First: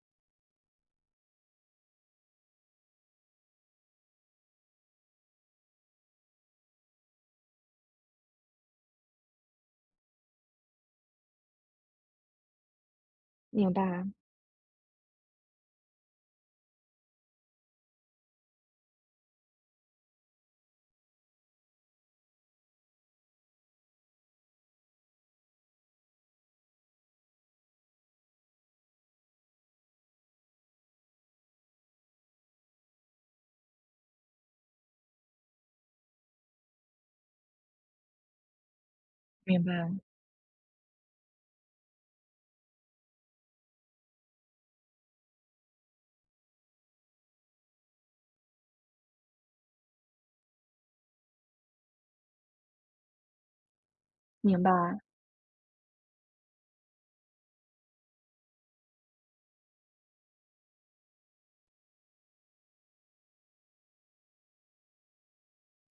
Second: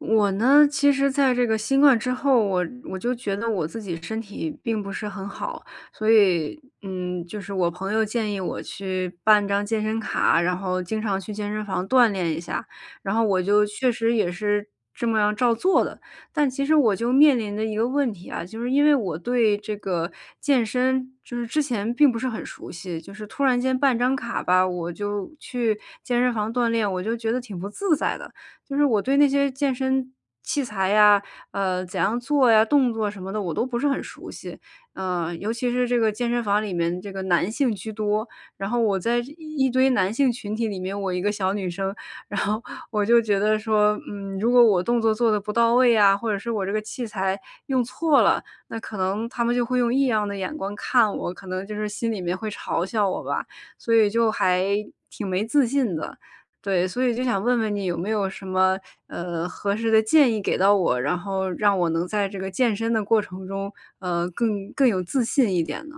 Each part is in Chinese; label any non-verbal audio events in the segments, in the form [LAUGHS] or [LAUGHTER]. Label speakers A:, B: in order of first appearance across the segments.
A: 我呢，其实在这个新冠之后，我我就觉得我自己身体并不是很好，所以，嗯，就是我朋友建议我去办张健身卡，然后经常去健身房锻炼一下，然后我就
B: 明
A: 确
B: 白。
A: 实也是这么样照做的。但其实我就面临着一个问题啊，就是因为我对这个健身，就是之前，并不是很熟悉，就是突然间办张卡吧，我就去健身房锻炼，我就觉得挺不自在的，就是我对那些健身器材呀，呃，怎样做呀，动作什么的我都不是很熟悉，啊，尤其是这个健身房里面这个男性居多。然后我在一
B: 明
A: 一堆
B: 白。
A: 男性群体里面，我一个小女生，然后我就觉得说，嗯，如果我动作做得不到位呀，或者是我这个器材用错了，那可能他们就会用异样的眼光看我，可能就是心里面会嘲笑我吧，所以就
B: 明
A: 还
B: 白。
A: 挺没自信的，对。所以就想问问你有没有什么，呃合适的建议给到我，然后让我能在这个健身的过程中，呃，更更有自信一点呢。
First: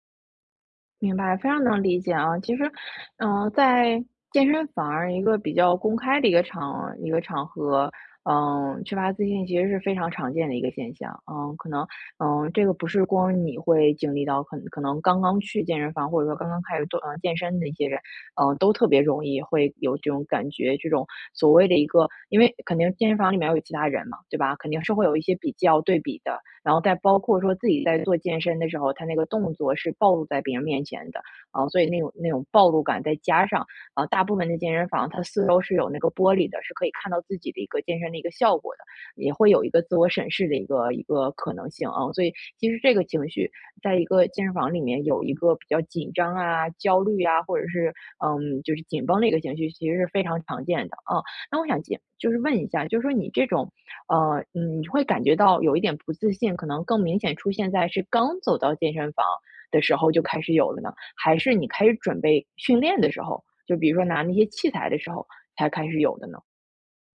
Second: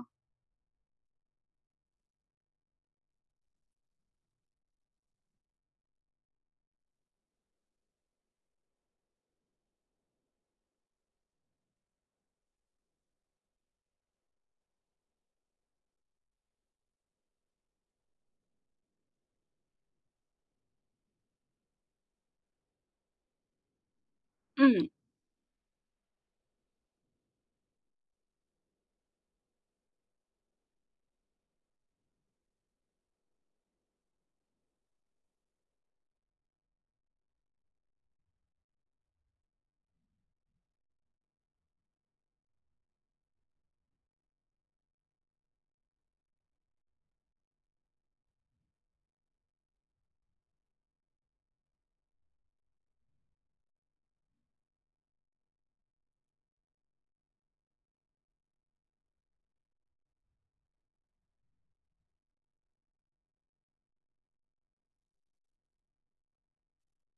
B: 明白，非常能理解啊。其实，呃，在健身房儿一个比较公开的一个场一个场合，嗯，缺乏自信其实是非常常见的一个现象。嗯，可能，嗯，这个不是光你会经历到，可-可能刚刚去健身房，或者说刚刚开始做，呃，健身的一些人，呃，都特别容易会有这种感觉。这种所谓的一个因为肯定健身房里面要有其他人嘛，对吧？肯定
A: 嗯。
B: 是会有一些比较、对比的。然后再包括说自己在做健身的时候，他那个动作是暴露在别人面前的。啊，所以那种那种暴露感再加上啊，大部分的健身房，它四周是有那个玻璃的，是可以看到自己的一个健身的一个效果的，也会有一个自我审视的一个一个可能性啊。所以其实这个情绪在一个健身房里面有一个比较紧张啊、焦虑啊，或者是，嗯，就是紧绷的一个情绪，其实是非常常见的啊。那我想就就是问一下，就说你这种，呃，你会感觉到有一点不自信，可能更明显出现在是刚走到健身房的时候就开始有了呢？还是你开始准备训练的时候，就比如说拿那些器材的时候，才开始有的呢？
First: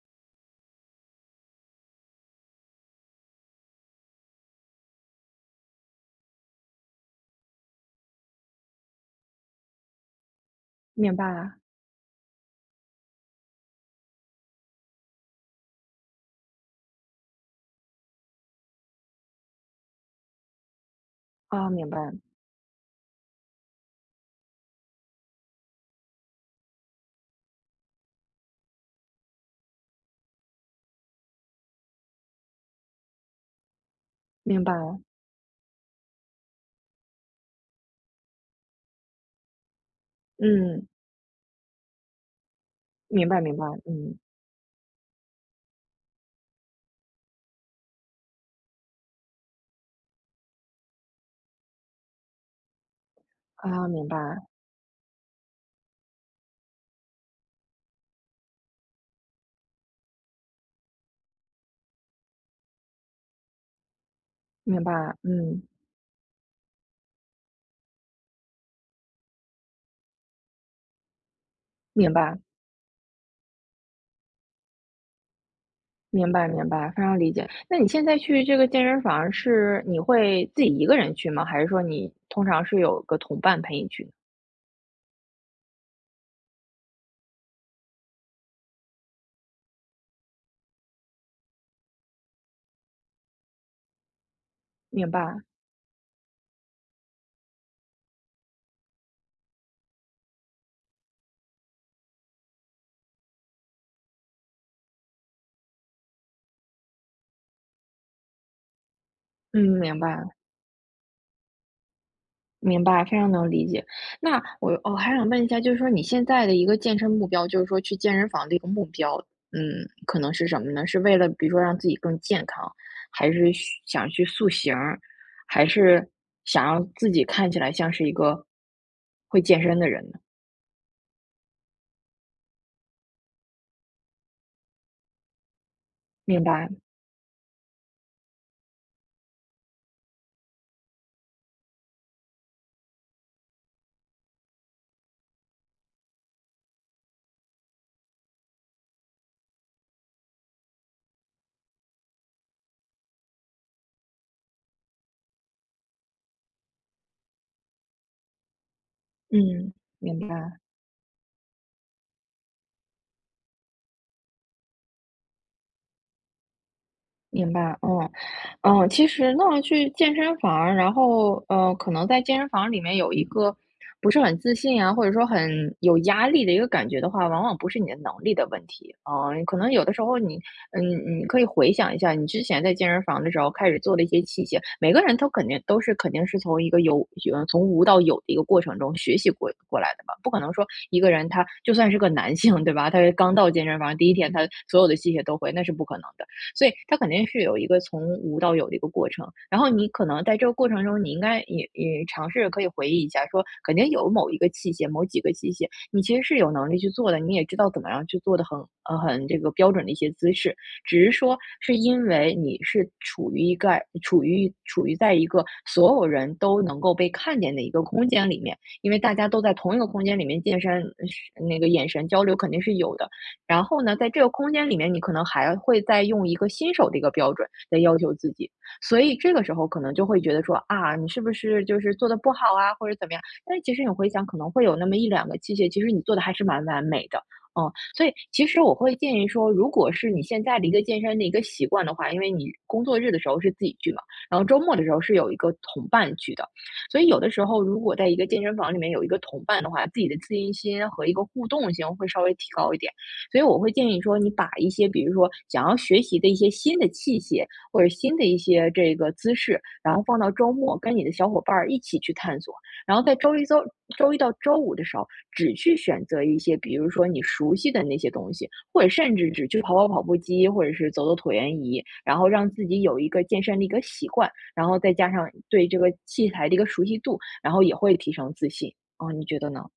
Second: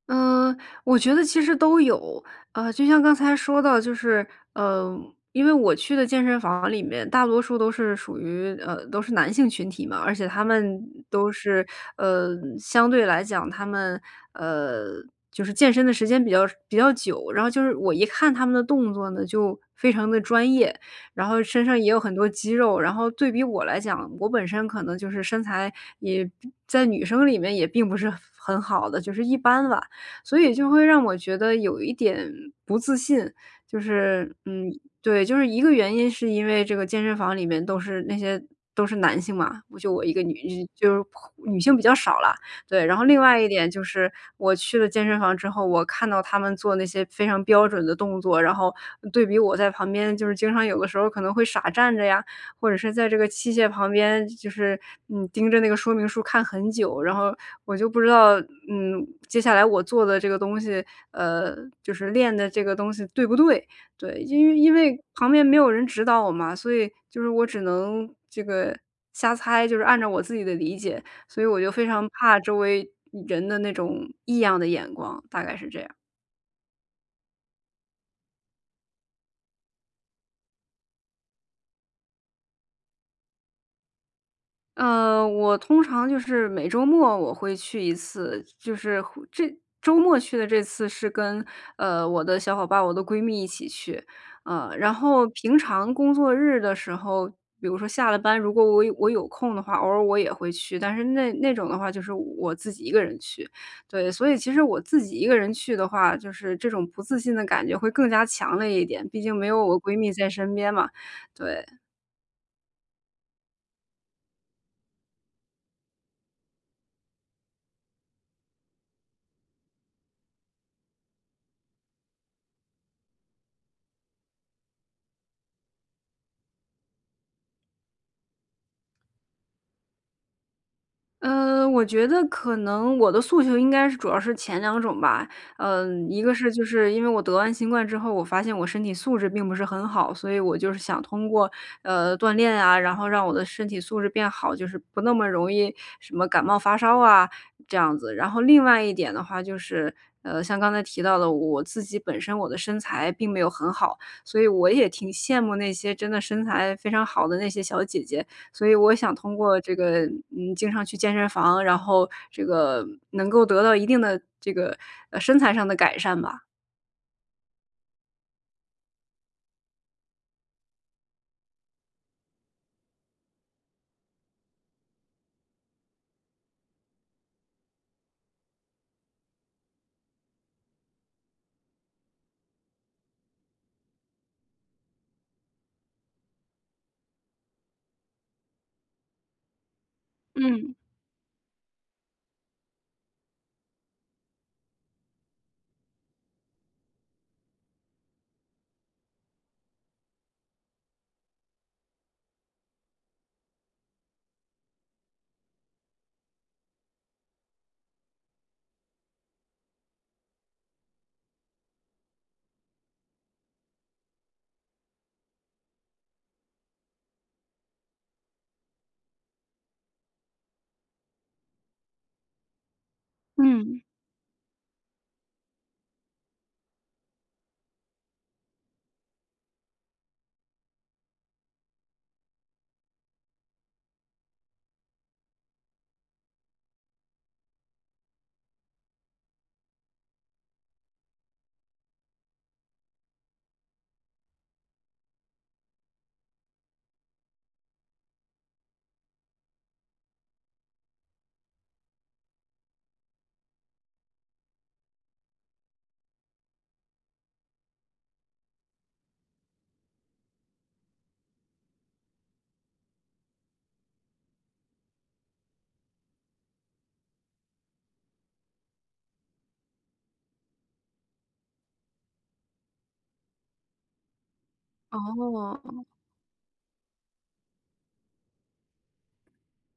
A: 呃，我觉得其实都有。呃，就像刚才说到就是，呃，因为我去的健身房里面大多数都是属于，呃，都是男性群体嘛。而且他们
B: 明白
A: 都
B: 啊。
A: 是，呃相对来讲他们，呃就是健身的时间比较比较久。然后就是我一看他们的动作呢，就非常地专业，然后身
B: 哦，
A: 上也
B: 明
A: 有很
B: 白。
A: 多肌肉，然后对比我来讲，我本身可能就是身材，也并在女生里面也并不是很很好的，就是一般吧。所以就会让我觉得有一点不自信。就是，
B: 明
A: 嗯，
B: 白了。
A: 对，就是一个原因，是因为这个健身房里面都是那些，都是男性嘛，我就我一个女
B: 嗯。
A: 就是女性比较少啦。对，然后另
B: 明
A: 外
B: 白，
A: 一
B: 明白，
A: 点就是
B: 嗯。
A: 我去了健身房之后，我看到他们做那些非常标准的动作，然后对比我在旁边就是经常有的时候可能会傻站着呀，或者是在这个器械
B: 啊，
A: 旁
B: 明
A: 边，
B: 白。
A: 就是，嗯，盯着那个说明书看很久然后，我就不知道，嗯，接下来我做的这个东西，呃，就是练的这个东西对不对，对。因因
B: 明
A: 为
B: 白，
A: 旁边没
B: 嗯。
A: 有人指导我嘛，所以就是我只能这个瞎猜，就是按照我自己的理解，所以我就非常
B: 明
A: 怕
B: 白。
A: 周围人的那种异样的眼光，大概是这样。
B: 明白，明白，非常理解。那你现在去这个健身房儿是你会自己一个人去吗？还是说你通常是有个同伴陪你去。
A: 嗯，我通常就是每周末我会去一次，就是，这周末去的这次是跟，呃，我的小伙伴儿，我的闺蜜一起去，啊。然
B: 明
A: 后
B: 白。
A: 平常工作日的时候，比如说下了班，如果我有我有空的话，偶尔我也会去，但是那-那种的话就是我自己一个人去，对。所以其实我自己一个人去的话，就是这种不自信的感觉会更加强烈一点，毕竟没
B: 嗯，
A: 有我闺
B: 明
A: 蜜
B: 白
A: 在
B: 了。
A: 身边嘛，对。
B: 明白，非常能理解。那我哦，还想问一下，就是说你现在的一个健身目标，就是说去健身房的一个目标，嗯，可能是什么呢？是为了比如说让自己更健康，还是嘘想去塑形儿，还是想要自己看起来像是一个，会健身的人呢？
A: 嗯，我觉得可能我的诉求应该是主要是前2种吧，嗯，1个
B: 明
A: 是就
B: 白。
A: 是因为我得完新冠之后，我发现我身体素质并不是很好，所以我就是想通过，呃，锻炼啊，然后让我的身体素质变好，就是不那么容易什么感冒发烧啊，这样子。然后另外1点的话就是，呃，像刚才提到的我自己本身，我的身材并没有很好。所以我也挺羡慕那些真的身材非常好的那些小姐姐，所以我想通过
B: 嗯，
A: 这个，
B: 明
A: 嗯，
B: 白。
A: 经常去健身房，然后这个能够得到一定的这个，呃，身材上的改善吧。
B: 明白，嗯，嗯。其实那去健身房儿，然后，呃，可能在健身房里面有一个不是很自信啊，或者说很有压力的一个感觉的话，往往不是你的能力的问题。嗯，嗯，可能有的时候你，嗯，你可以回想一下你之前在健身房儿的时候开始做的一些器械，每个人都肯定都是肯定是从一个有嗯，从无到有的一个过程中学习过过来的吧，不可能说
A: 嗯。
B: 一个人他就算是个男性，对吧，他是刚到健身房，第1天他所有的器械都会那是不可能的。所以他肯定是有一个从无到有的一个过程，然后你可能在这个过程中，你应该也也尝试可以回忆一下说，肯定有某一个器械、某几个器械，你其实是有能力去做的，你也知道怎么样去做的很，呃，很这个标准的一些姿势。只是说，是因为你是处于一个处于处于在一个，所有人都能够被看见的一个空间里面，因为大家都在同一个空间里面健身，是那个眼神交流肯定是有的。然
A: 嗯。
B: 后呢，在这个空间里面，你可能还会再用一个新手的一个标准，来要求自己。所以这个时候可能就会觉得说，啊，你是不是就是做得不好啊，或者是怎么样，但其实你回想可能会有那么1-2个器械其实你做得还是蛮完美的，啊。所以其实我会建议说，如果是你现在的一个健身的一个习惯的话，因为你，工作日的时候是自己去嘛，然后周末的时候是有一个同伴去的。所以有的时候如果在一个健身房里面有一个同伴的话，自己的自信心和一个互动性会稍微提高一点。所以我会建议说，你把一些比如说想要学习的一些新的器械，或者新的一些这个姿势，然后放到周末跟你的小伙伴儿一起去探索，然后在周1周周1到周5的时候，只去选择一些，比如说你熟悉的那些东西，或者甚至只去跑跑跑步机，或者是走走椭圆仪，然后让自己有一个健身的一个习惯，然后再加上对这
A: 哦。
B: 个器材的一个熟悉度，然后也会提升自信，啊，你觉得呢？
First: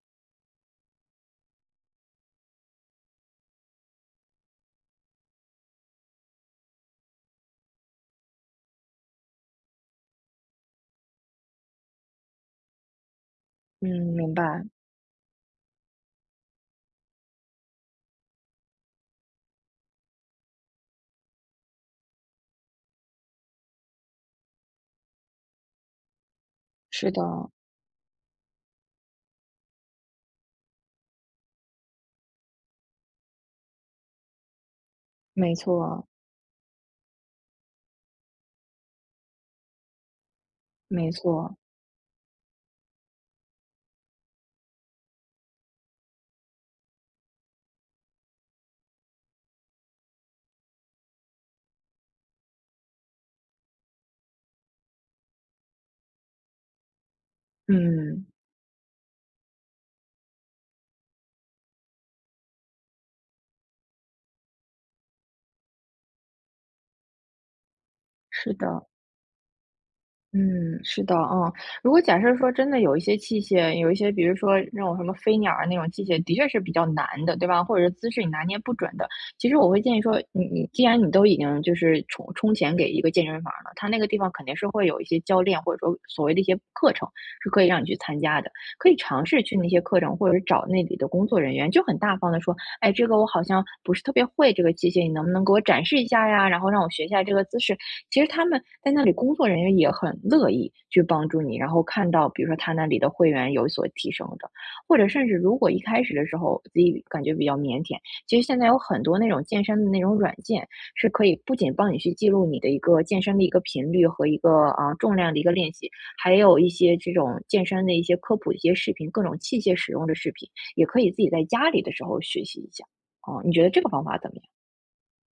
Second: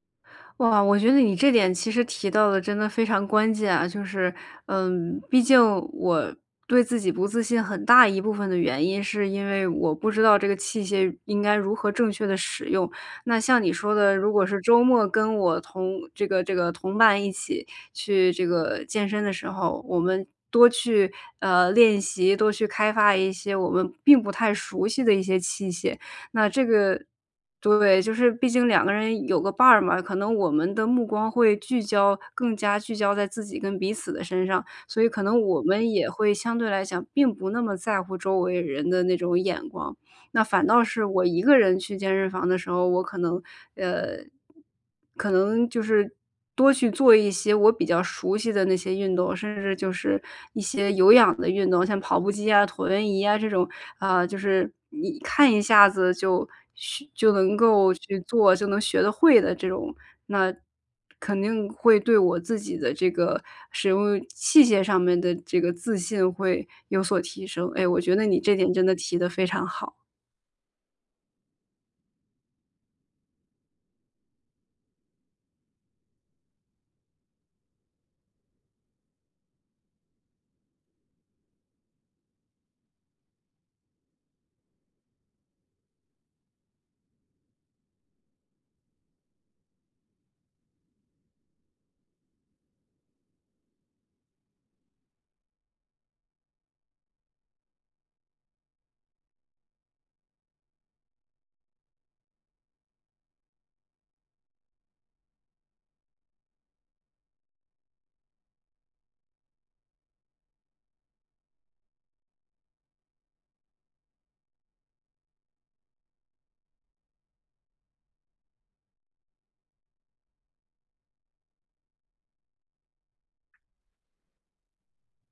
A: 哇，我觉得你这点其实提到得真的非常关键啊。就是，嗯，毕竟我对自己不自信很大一部分的原因是因为我不知道这个器械应该如何正确地使用。那像你
B: 嗯，
A: 说的，如
B: 明
A: 果是
B: 白。
A: 周末跟我同这个这个同伴一起去这个健身的时候，我们多去，呃，练习、多去开发一些我们并不太熟悉的一些器械，那这个，
B: 是的。
A: 对，就是毕竟2个人有个伴儿嘛，可能我们的目光会聚焦更加聚焦在自己跟彼此的身上，所以可能
B: 没
A: 我
B: 错
A: 们
B: 啊。
A: 也会相对来讲并不那么在乎周围人的那种眼光。那反倒是
B: 没
A: 我一个
B: 错。
A: 人去健身房的时候，我可能，呃可能就是多去做一些我比较熟悉的那些运动，甚至就是一些有氧的运动，像跑步机呀、椭圆仪呀这种，啊，就是你看一下子就去就能够去
B: 嗯。
A: 做就能学得会的这种，那肯定会对我自己的这个使用器械上面的这个自信会有所提升。哎，我觉得你
B: 是
A: 这点真
B: 的。
A: 的提得非常好。
B: 嗯，是的啊。如果假设说真的有一些器械，有一些，比如说那种什么飞鸟啊那种器械的确是比较难的，对吧？或者是姿势你拿捏不准的。其实我会建议说，你你既然你都已经就是充充钱给一个健身房儿了，他那个地方肯定是会有一些教练，或者说，所谓的一些，课程，是可以让你去参加的。可以尝试去那些课程，或者是找那里的工作人员就很大方的说：“哎，这个我好像，不是特别会这个机械，你能不能给我展示一下呀，然后让我学一下这个姿势。”其实他们，在那里工作人员也很乐意，去帮助你，然后看到比如说他那里的会员有所提升的。或者甚至如果一开始的时候，自己感觉比较腼腆。其实现在有很多那种健身的那种软件，是可以不仅帮你去记录你的一个健身的一个频率和一个，啊，重量的一个练习，还有一些这种健身的一些科普的一些视频，各种器械使用的视频，也可以自己在家里的时候学习一下，啊，你觉得这个方法怎么样？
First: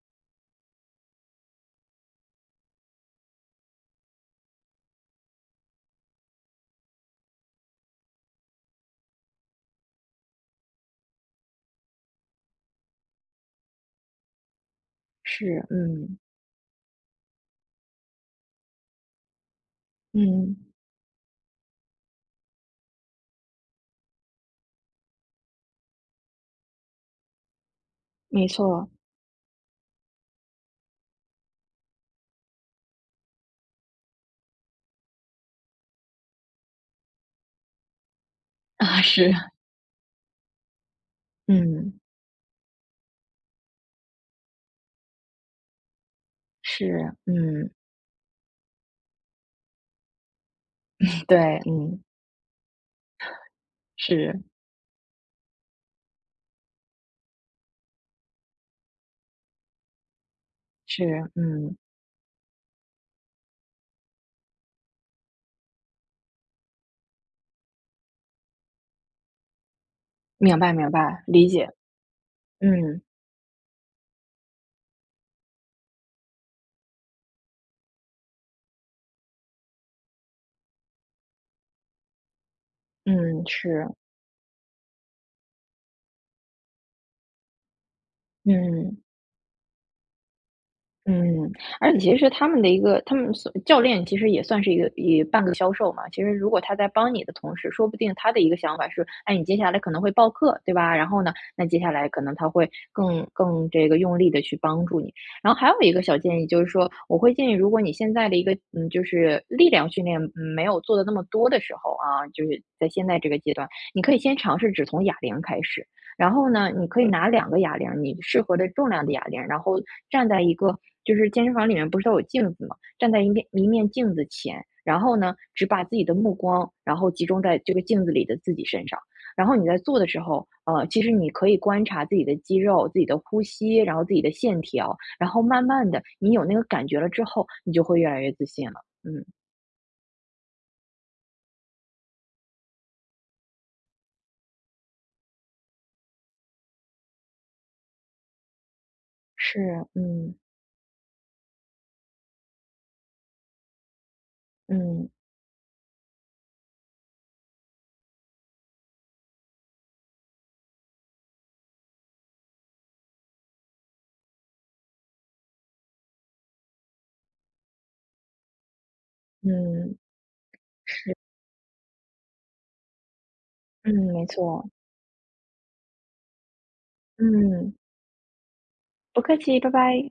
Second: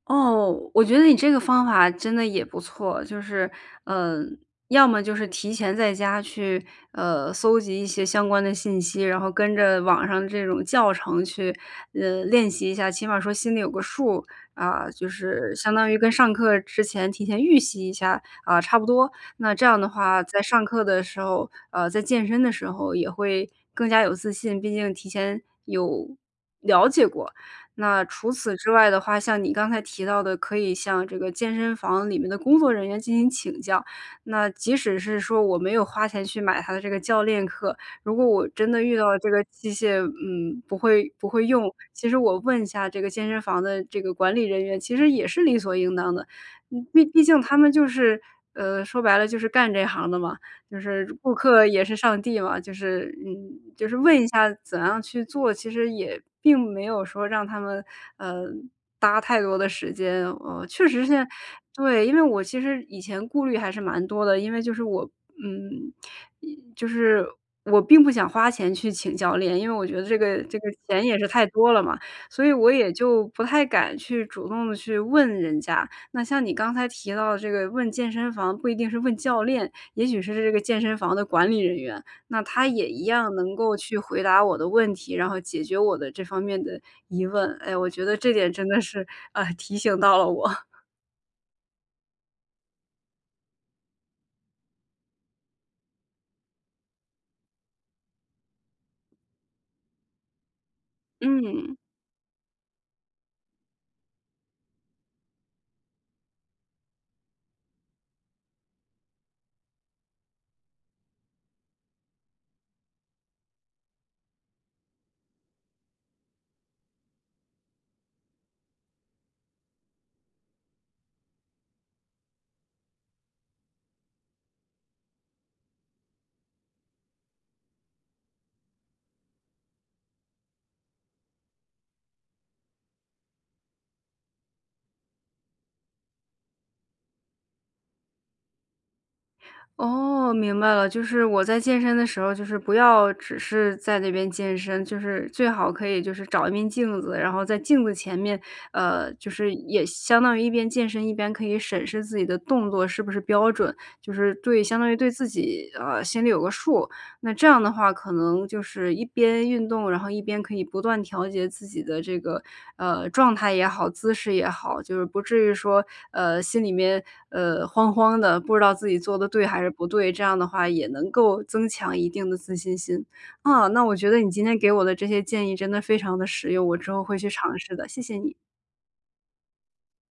A: 哦，我觉得你这个方法真的也不错，就是，呃，要么就是提前在家去，呃，搜集一些相关的信息，然后跟着网上的这种教程去，嗯，练习一下，起码说心里有个数。啊，就是
B: 是，
A: 相当于跟
B: 嗯。
A: 上课之前提前预习一下，啊，差不多。那这样的话，在上
B: 嗯。
A: 课的时候，呃，在健身的时候也会更加有自信，毕竟提前有了解过。那除
B: 没
A: 此之外
B: 错。
A: 的话，像你刚才提到的可以向这个健身房里面的工作人员进行请教，那即使是说我没有花钱去买他的这个教练课，如果我真的遇
B: 啊，
A: 到了
B: 是
A: 这个
B: 啊。
A: 器械，嗯，不会不会用，
B: 嗯。
A: 其实我问一下这个健身房的这个管理人员，其实也是理所应当的。嗯，毕
B: 是，
A: 毕竟他
B: 嗯
A: 们就是，呃，说白了就是干这行的嘛，就是
B: [LAUGHS]
A: 顾
B: 对，
A: 客也是
B: 嗯。
A: 上帝嘛，就是，嗯，
B: [CHUCKLES]
A: 就是问一
B: 是。
A: 下怎样去做，其实也并没有说让他们，呃，搭太多的时间。哦，确实现在
B: 是，嗯。
A: 对，因为我其实以前顾虑还是蛮多的，因为就是我嗯也就是我并不想花钱去请教练，因为我觉得这个这
B: 明
A: 个
B: 白明
A: 钱也
B: 白，
A: 是太
B: 理解。
A: 多了嘛，所以我也
B: 嗯。
A: 就不太敢去主动地去问人家。那像你刚才提到的这个问健身房不一定是问教练，也许是这个健身房的管理人员，那他也一样
B: 嗯，
A: 能够
B: 是。
A: 去回答我的问题，然后解决我的这方面的疑问。哎，我觉得这点真的
B: 嗯。
A: 是，呃，提醒到了我。
B: 嗯，而且其实他们的一个他们私教练其实也算是一个一半个销售嘛。其实如果他在帮你的同时，说不定他的一个想法是，哎，你接下来可能会报课，对吧？然后呢，那
A: 嗯。
B: 接下来可能他会更更这个用力地去帮助你。然后还有一个小建议，就是说我会建议，如果你现在的一个，嗯，就是力量训练，嗯，没有做得那么多的时候啊，就是在现在这个阶段，你可以先尝试只从哑铃开始。然后呢，你可以拿两个哑铃儿，你适合的重量的哑铃，然后站在一个就是健身房里面不是都有镜子吗？站在一面一面镜子前，然后呢，只把自己的目光，然后集中在这个镜子里的自己身上，然后你在做的时候，呃，其实你可以观察自己的肌肉，自己的呼吸，然后自己的线条，然后慢慢的你有那个感觉了之后，你就会越来越自信了，嗯。
A: 哦，明白了，就是我在健身的时候，就是不要只是在那边健身，就是最好可以就是找一面镜子，然后在镜子前面，呃，就是也
B: 是，
A: 相
B: 嗯。
A: 当于一边健身，一边可以审视自己的动作是不是标准，就是对，相当于对
B: 嗯。
A: 自己，呃，心里有个数，那这样的话可能就是，一边运动，然后一边可以不断调节自己的这个，呃，状态也好、姿势也好，就是不至于说，呃，心里面，呃，慌慌的，不知道自己做得对还是不
B: 嗯。
A: 对，这样的话也能
B: 是。
A: 够增强一定的自信心。啊，那
B: 嗯，
A: 我觉得
B: 没
A: 你今天给
B: 错。
A: 我的这些建议真的非常地实用，我之后会去尝
B: 嗯。
A: 试的，谢谢你。
B: 不客气，拜拜！